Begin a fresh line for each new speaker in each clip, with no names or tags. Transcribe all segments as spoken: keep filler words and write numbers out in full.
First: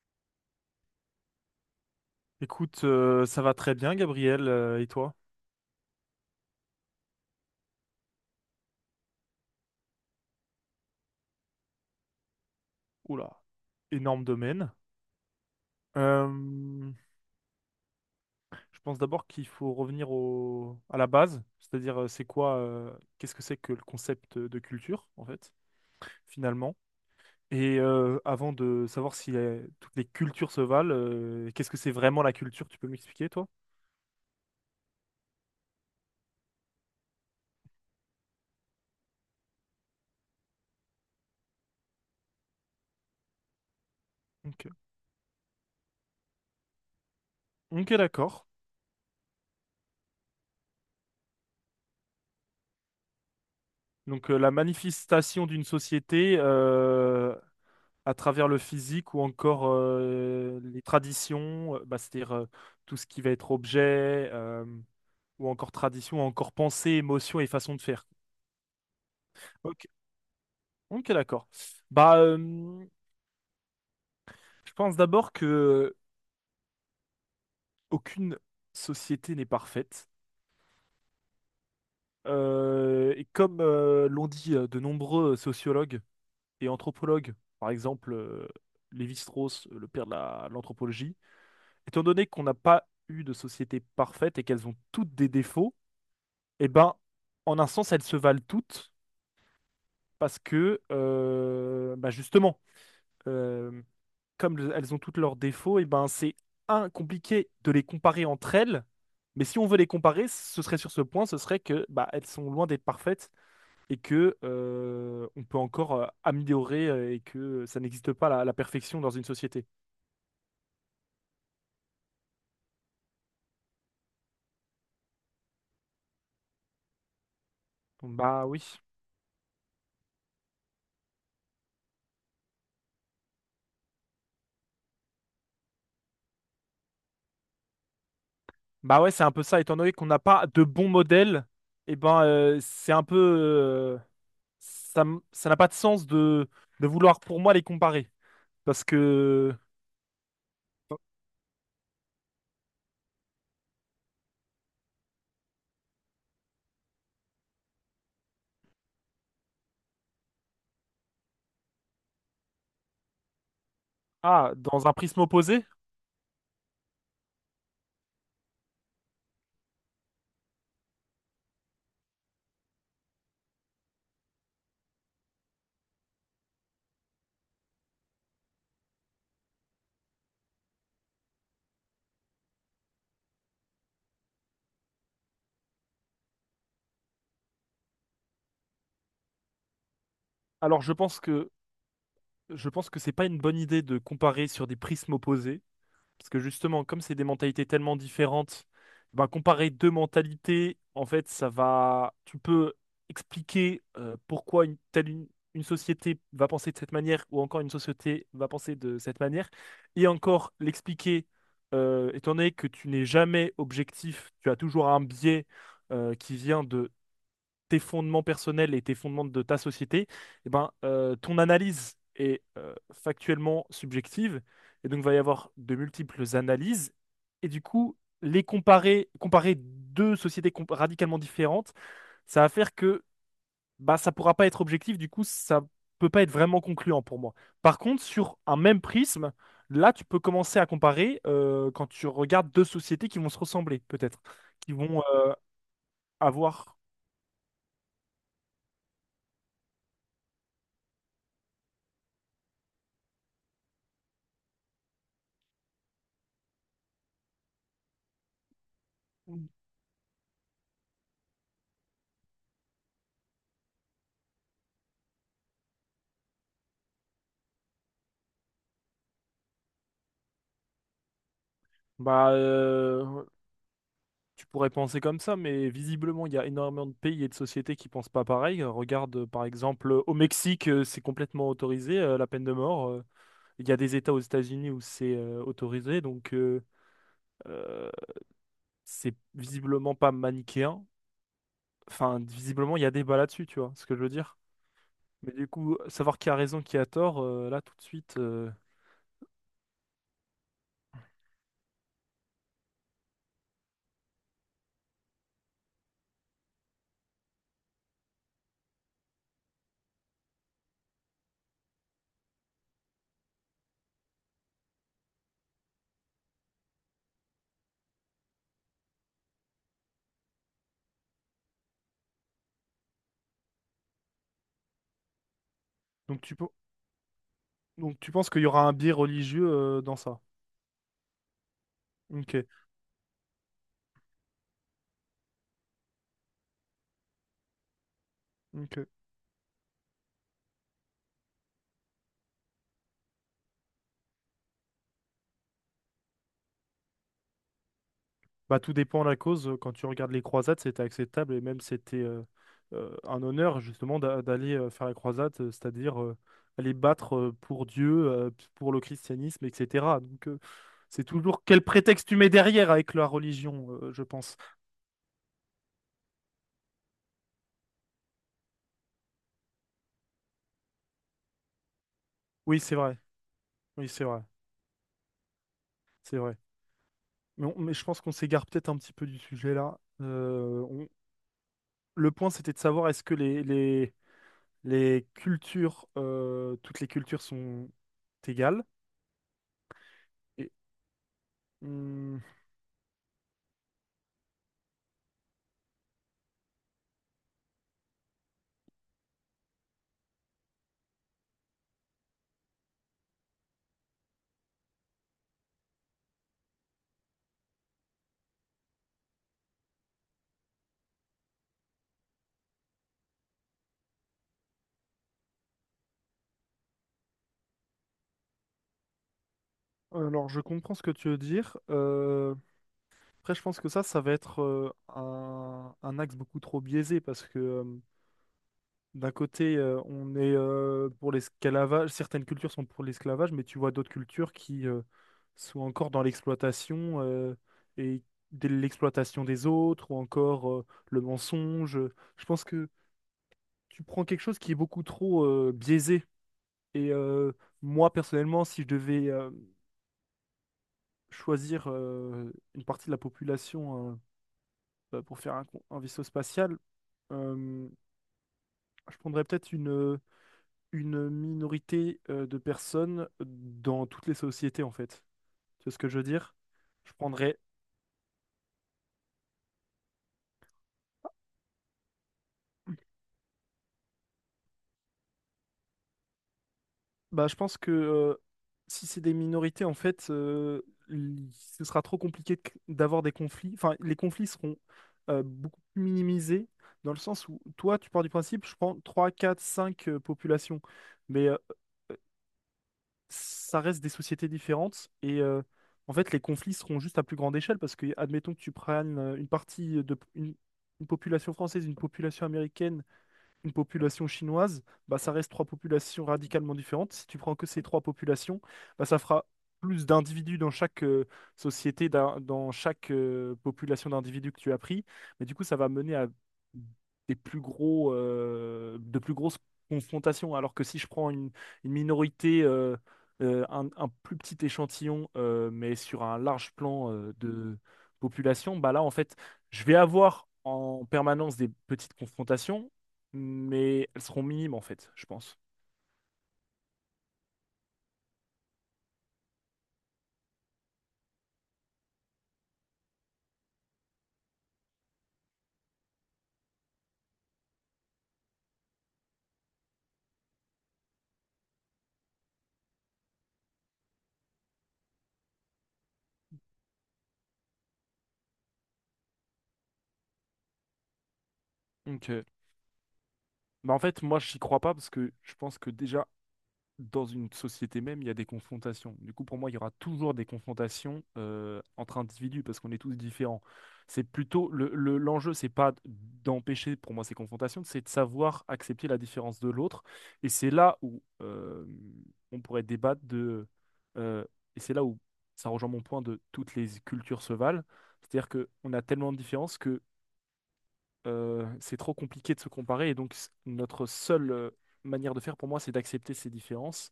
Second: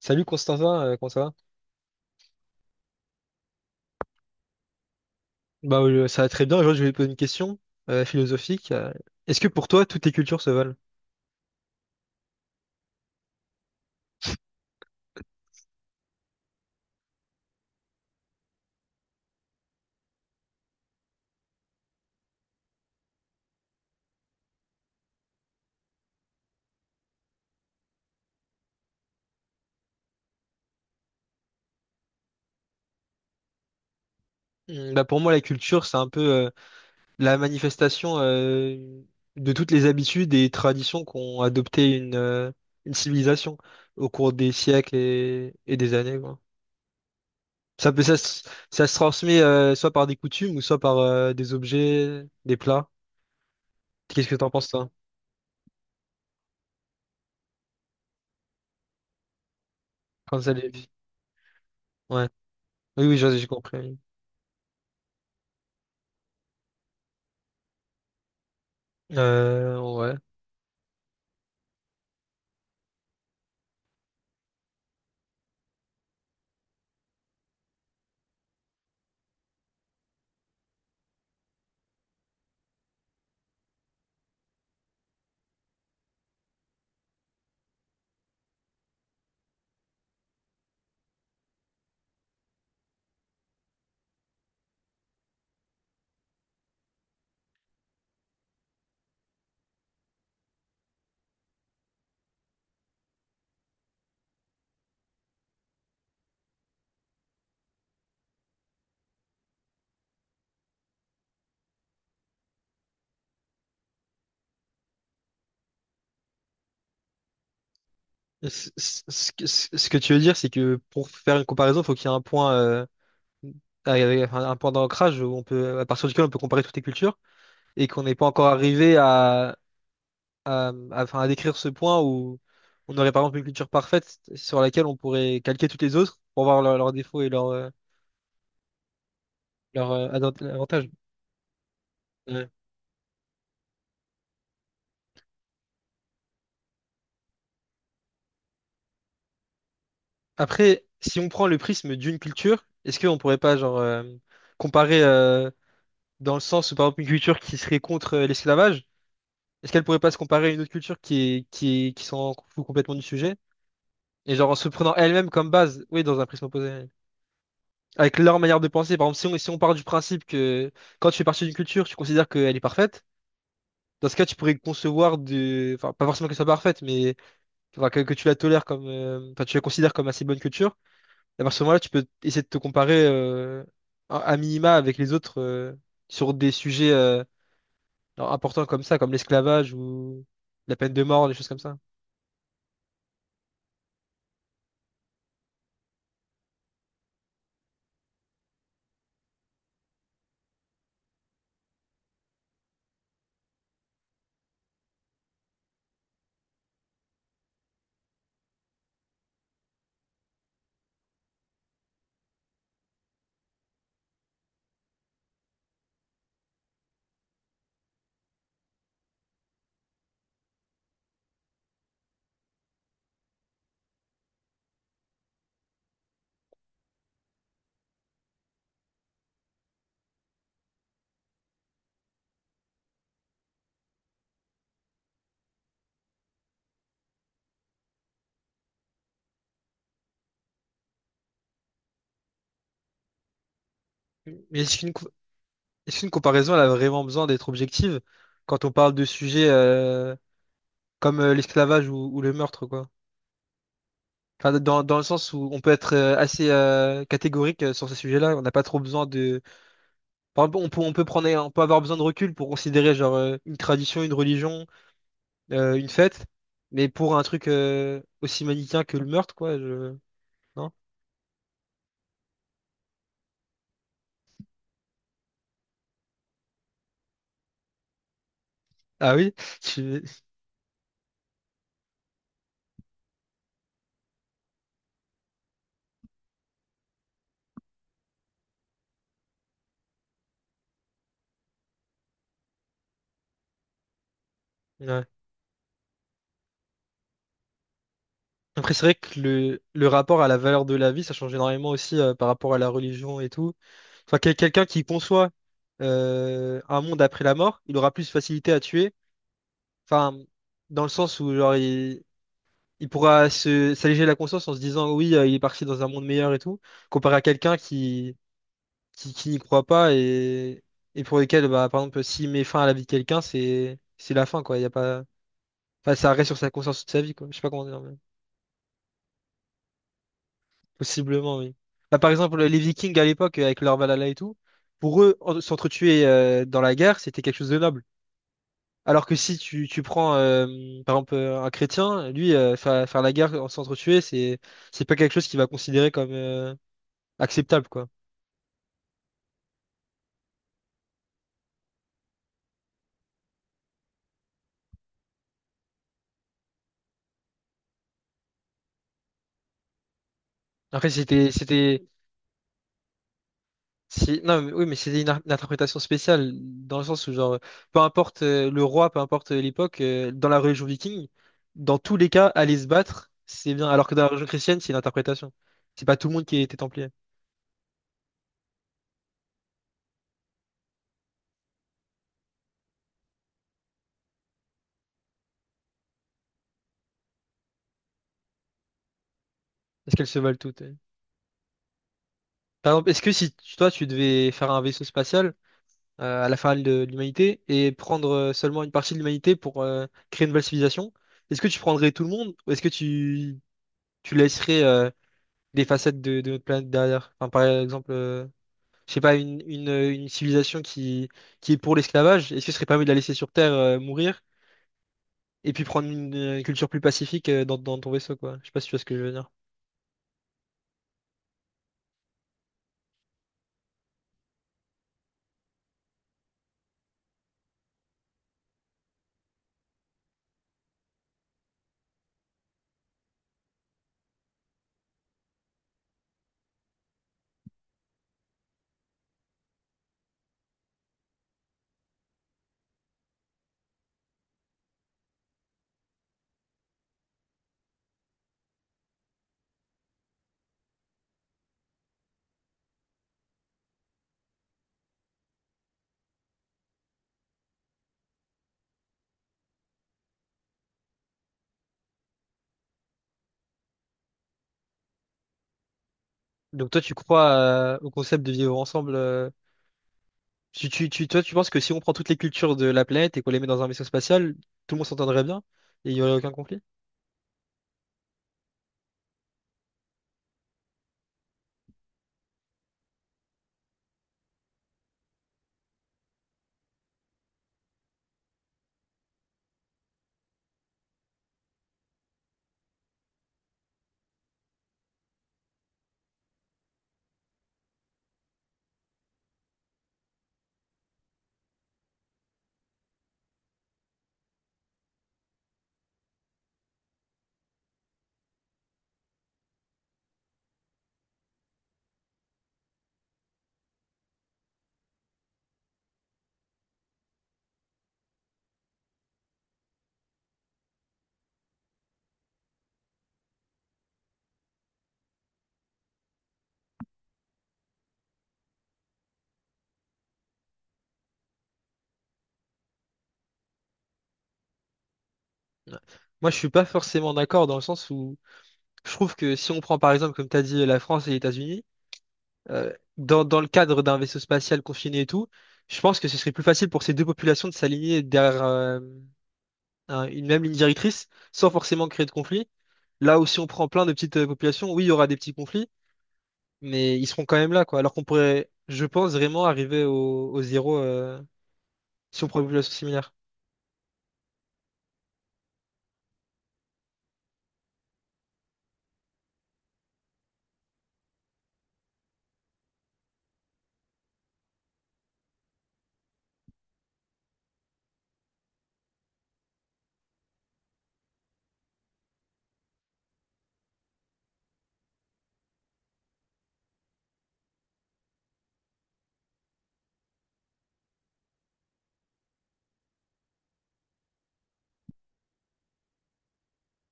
Salut Constantin, euh, comment ça va?
Écoute, euh, ça va très bien, Gabriel, euh, et toi?
Bah, euh, ça va très bien. Aujourd'hui, je vais te poser une question euh, philosophique. Euh, Est-ce que pour toi, toutes les cultures se valent?
Oula, énorme domaine. Euh, je pense d'abord qu'il faut revenir au, à la base, c'est-à-dire euh, c'est quoi, euh, qu'est-ce que c'est que le concept de culture, en fait, finalement. Et euh, avant de savoir si euh, toutes les cultures se valent, euh, qu'est-ce que c'est vraiment la culture? Tu peux m'expliquer, toi?
Hmm, Bah, pour moi, la culture, c'est un peu euh, la manifestation euh, de toutes les habitudes et traditions qu'ont adopté une, euh, une civilisation au cours des
Ok,
siècles et, et des années, quoi. Ça
ok,
peut, ça, se
d'accord.
ça se transmet euh, soit par des coutumes ou soit par euh, des objets, des plats. Qu'est-ce
Donc
que
euh,
t'en
la
penses, toi?
manifestation d'une société euh, à travers le physique ou encore
Quand ça
euh,
les...
les traditions, euh, bah,
Ouais.
c'est-à-dire euh, tout ce
Oui, oui,
qui va
j'ai j'ai
être
compris.
objet, euh, ou encore tradition, ou encore pensée, émotion et façon de faire. Ok,
Euh, ouais.
ok, d'accord. Bah, euh, je pense d'abord que aucune société n'est parfaite. Euh, et comme euh, l'ont dit euh, de nombreux sociologues et anthropologues, par exemple euh, Lévi-Strauss, le père de la- l'anthropologie, étant donné qu'on n'a pas eu de société parfaite et qu'elles ont toutes des défauts, eh ben, en un sens, elles se valent toutes parce que, euh, bah justement, euh, comme le- elles ont toutes leurs défauts, et ben, c'est un, compliqué de les comparer entre elles. Mais si on veut les comparer, ce serait sur ce point, ce serait que bah, elles sont loin d'être parfaites et que euh, on peut encore euh, améliorer euh, et que ça n'existe pas la, la
Ce
perfection dans une
ce- que
société.
ce- ce que tu veux dire, c'est que pour faire une comparaison, il faut qu'il y ait un point, euh, avec- enfin, un point d'ancrage où on peut, à partir duquel on peut comparer toutes les cultures et qu'on
Donc,
n'est pas
bah
encore
oui.
arrivé à, à, à- enfin, à décrire ce point où on aurait par exemple une culture parfaite sur laquelle on pourrait calquer toutes les autres pour voir leurs leurs défauts et leurs euh,
Bah ouais, c'est un peu ça. Étant
leurs,
donné qu'on
euh,
n'a
advan-
pas de
avantages.
bons modèles, et ben,
Ouais.
euh, c'est un peu... euh, ça m- Ça n'a pas de sens de, de vouloir pour moi les comparer. Parce que,
Après, si on prend le prisme d'une culture, est-ce qu'on pourrait pas genre euh, comparer euh, dans le sens où par exemple une culture qui serait contre euh, l'esclavage. Est-ce qu'elle pourrait pas se comparer à une autre culture qui est, qui est- qui s'en fout complètement du sujet? Et genre
ah,
en se
dans un
prenant
prisme
elle-même comme
opposé,
base, oui, dans un prisme opposé. Ouais. Avec leur manière de penser. Par exemple, si on, si on part du principe que quand tu fais partie d'une culture, tu considères qu'elle est parfaite, dans ce cas, tu pourrais concevoir de. Enfin, pas forcément qu'elle soit parfaite, mais enfin, que, que tu la tolères comme. euh, Enfin, tu la considères comme assez bonne culture. Et à ce moment-là, tu peux essayer de te comparer euh, à à minima avec les autres euh, sur des sujets euh, importants comme ça, comme l'esclavage ou la
alors je
peine de
pense
mort, des choses
que
comme ça.
je pense que c'est pas une bonne idée de comparer sur des prismes opposés. Parce que justement, comme c'est des mentalités tellement différentes, ben, comparer deux mentalités, en fait, ça va. Tu peux expliquer euh, pourquoi une telle une, une société va penser de cette manière ou encore une société va penser de cette manière, et encore l'expliquer. Euh, étant donné que tu n'es jamais objectif, tu as toujours un biais euh, qui vient de tes fondements personnels et tes fondements de ta société, eh ben, euh, ton analyse est euh, factuellement subjective. Et donc, il va y avoir de multiples analyses. Et du coup, les comparer, comparer deux sociétés comp- radicalement différentes, ça va faire que bah, ça pourra pas être objectif. Du coup, ça peut pas être vraiment concluant pour moi. Par contre, sur un même prisme, là, tu peux commencer à comparer euh, quand tu regardes deux sociétés qui vont se ressembler, peut-être,
Mais
qui
si une...
vont euh,
Est-ce qu'une comparaison, elle a
avoir.
vraiment besoin d'être objective quand on parle de sujets euh, comme euh, l'esclavage ou, ou le meurtre, quoi? Enfin, dans, dans le sens où on peut être euh, assez euh, catégorique euh, sur ces sujets-là, on n'a pas trop besoin de... Par exemple, on peut, on peut prendre, on peut avoir besoin de recul pour considérer genre euh, une tradition, une religion, euh, une fête, mais pour un truc euh, aussi manichéen que le meurtre, quoi, je... Non?
Bah, euh, tu pourrais penser comme ça, mais visiblement, il y a énormément de pays et de sociétés qui pensent pas pareil. Euh,
Ah
Regarde, euh,
oui?
par exemple,
Tu-
euh, au Mexique, euh, c'est complètement autorisé, euh, la peine de mort. Euh, Il y a des États aux États-Unis où c'est euh, autorisé, donc euh, euh, c'est visiblement pas manichéen. Enfin, visiblement, il y a débat là-dessus, tu vois ce que je veux dire.
Ouais.
Mais du coup, savoir qui a raison, qui a tort, euh, là, tout de suite. euh,
Après, c'est vrai que le, le rapport à la valeur de la vie, ça change énormément aussi euh, par rapport à la religion et tout. Enfin, quel- quelqu'un qui conçoit euh, un monde après la mort, il aura plus facilité à tuer. Enfin, dans le sens où genre il, il pourra se s'alléger la conscience en se disant oui, euh, il est parti dans un monde meilleur et tout, comparé à quelqu'un qui qui, qui n'y croit pas et et pour lequel bah par exemple s'il met fin à la vie de quelqu'un, c'est c'est la fin quoi. Il y a pas, enfin, ça
Donc
reste
tu,
sur
pe-
sa conscience toute sa vie quoi. Je sais pas comment dire.
Donc, tu penses qu'il y aura un biais religieux euh, dans ça?
Possiblement, oui. Bah, par exemple,
Ok,
les Vikings à l'époque, avec leur Valhalla et tout, pour eux, en- s'entretuer euh, dans la guerre, c'était quelque chose de noble.
ok.
Alors que si tu, tu prends, euh, par exemple, euh, un chrétien, lui, euh, faire, faire la guerre en s'entretuer, c'est, c'est pas quelque chose qu'il va considérer comme euh, acceptable, quoi.
Bah, tout dépend de la cause. Quand tu regardes les croisades, c'était acceptable et même c'était euh, euh, un honneur justement d'a- d'aller euh, faire la croisade, euh, c'est-à-dire euh, aller battre euh, pour Dieu, euh, pour le christianisme, et cetera. Donc euh,
Après,
c'est
c'était,
toujours quel
c'était...
prétexte tu mets derrière avec la religion, euh, je
Si,
pense.
non, mais- oui, mais c'est une, ar- une interprétation spéciale, dans le sens où, genre, peu importe euh, le roi, peu importe euh, l'époque, euh, dans la religion viking, dans tous les cas, aller
Oui,
se
c'est vrai.
battre, c'est bien. Alors
Oui,
que dans
c'est
la
vrai.
religion chrétienne, c'est une interprétation. C'est pas tout le
C'est
monde qui
vrai.
était templier.
Mais, on- mais je pense qu'on s'égare peut-être un petit peu du sujet là. Euh, on- Le point, c'était de savoir est-ce que les, les, les cultures, euh, toutes les cultures sont égales.
Est-ce qu'elles se valent
Et,
toutes? euh
hmm,
Par exemple, est-ce que si tu- toi, tu devais faire un vaisseau spatial euh, à la fin de l'humanité et prendre euh, seulement une partie de l'humanité pour euh, créer une nouvelle civilisation, est-ce que tu prendrais tout le monde ou est-ce que tu, tu laisserais euh, des facettes de, de notre planète derrière? Enfin, par exemple. euh, je sais pas, une, une, euh, une civilisation qui, qui est pour l'esclavage, est-ce que ce serait pas mieux de la laisser sur Terre euh, mourir et puis prendre une, euh, culture plus pacifique euh, dans, dans ton vaisseau, quoi? Je sais pas si tu vois ce que je veux dire.
alors, je comprends ce que tu veux dire. Euh, après, je pense que ça, ça va être euh, un, un axe beaucoup trop biaisé parce que euh, d'un côté, euh, on est euh, pour l'esclavage, certaines cultures sont pour l'esclavage, mais tu vois d'autres cultures qui euh, sont encore dans l'exploitation euh, et de l'exploitation des autres ou encore euh, le mensonge. Je pense que tu prends quelque chose qui est beaucoup trop euh, biaisé. Et euh, moi, personnellement, si je devais euh, choisir euh, une partie de la population euh, euh, pour faire un, con- un vaisseau spatial, euh, je prendrais peut-être une, une minorité euh, de personnes dans toutes les sociétés, en fait. Tu vois ce que je veux dire?
Donc toi,
Je
tu crois
prendrais...
euh, au concept de vivre ensemble euh, tu, tu, tu- toi, tu penses que si on prend toutes les cultures de la planète et qu'on les met dans un vaisseau spatial, tout le monde s'entendrait bien et il y aurait aucun conflit?
Bah, je pense que euh, si c'est des minorités, en fait, euh, l- ce sera trop compliqué de cr- d'avoir des conflits. Enfin, les conflits seront euh, beaucoup plus minimisés, dans le sens où toi, tu pars du principe, je prends trois quatre cinq euh, populations. Mais euh, ça reste des sociétés différentes et euh, en fait les conflits seront juste à plus grande échelle parce que admettons que tu prennes euh, une partie de une, une population française, une population américaine une population chinoise, bah, ça reste trois populations radicalement différentes. Si tu prends que ces trois populations, bah, ça fera plus d'individus dans chaque euh, société, d'un- dans chaque euh, population d'individus que tu as pris. Mais du coup, ça va mener à des plus gros, euh, de plus grosses confrontations. Alors que si je prends une, une minorité, euh, euh, un, un plus petit échantillon, euh, mais sur un large plan euh, de population, bah là, en fait, je vais avoir en permanence des petites confrontations, mais elles seront minimes en fait, je pense.
Ouais. Moi, je suis pas forcément d'accord dans le sens où je trouve que si on prend par exemple, comme tu as dit, la France et les États-Unis, euh, dans, dans le cadre d'un vaisseau spatial confiné et tout, je pense que ce serait plus facile pour ces deux populations de s'aligner derrière euh, un- une même ligne directrice sans forcément créer de conflit. Là aussi, on prend plein de petites euh, populations, oui, il y aura des petits conflits, mais ils seront quand même là, quoi. Alors qu'on pourrait, je pense, vraiment arriver au, au zéro euh,
Donc,
si
ouais,
on prend une population similaire.
bah en fait, moi, j'y crois pas parce que je pense que déjà, dans une société même, il y a des confrontations. Du coup, pour moi, il y aura toujours des confrontations euh, entre individus parce qu'on est tous différents. C'est plutôt le, le- l'enjeu, c'est pas d'empêcher pour moi ces confrontations, c'est de savoir accepter la différence de l'autre. Et c'est là où euh, on pourrait débattre de. euh, et c'est là où ça rejoint mon point de toutes les cultures se valent. C'est-à-dire qu'on a tellement de différences euh, c'est trop compliqué de se comparer. Et donc, s- notre seule euh, manière de faire pour moi, c'est d'accepter ces différences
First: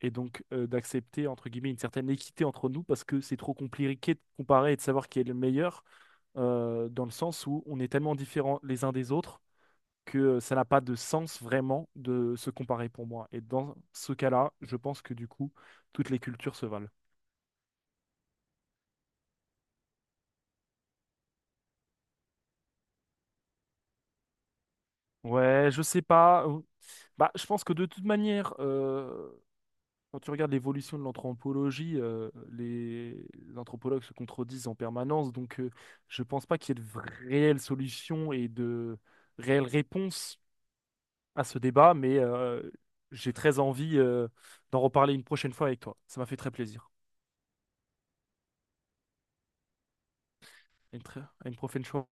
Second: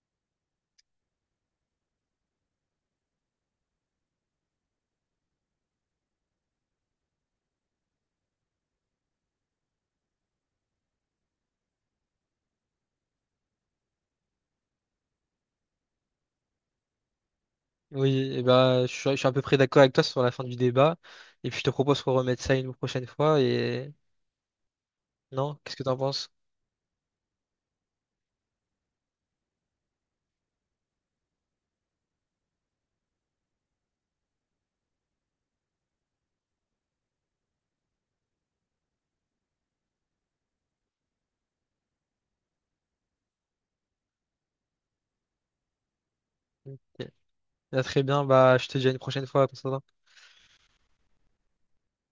et donc euh, d'accepter, entre guillemets, une certaine équité entre nous parce que c'est trop compliqué de comparer et de savoir qui est le meilleur euh, dans le sens où on est tellement différents les uns des autres que euh, ça n'a pas de sens vraiment de se comparer pour moi. Et dans ce cas-là, je pense que du coup, toutes les cultures se valent.
Oui, et bah, je suis, je suis à peu près d'accord avec toi sur la fin du débat. Et puis, je te propose qu'on remette ça une prochaine fois. Et non,
Ouais,
qu'est-ce que
je
t'en
sais
penses?
pas. euh, Bah, je pense que de toute manière, quand tu regardes l'évolution de l'anthropologie, euh, les anthropologues se contredisent en permanence, donc euh, je pense pas qu'il y ait de vra- réelles solutions et de réelles réponses à ce débat, mais euh, j'ai très envie euh, d'en reparler une prochaine fois avec toi. Ça m'a fait très
Ok.
plaisir.
Ah, très bien, bah, je te dis à une prochaine fois, Constantin.
Une très- à une prochaine fois.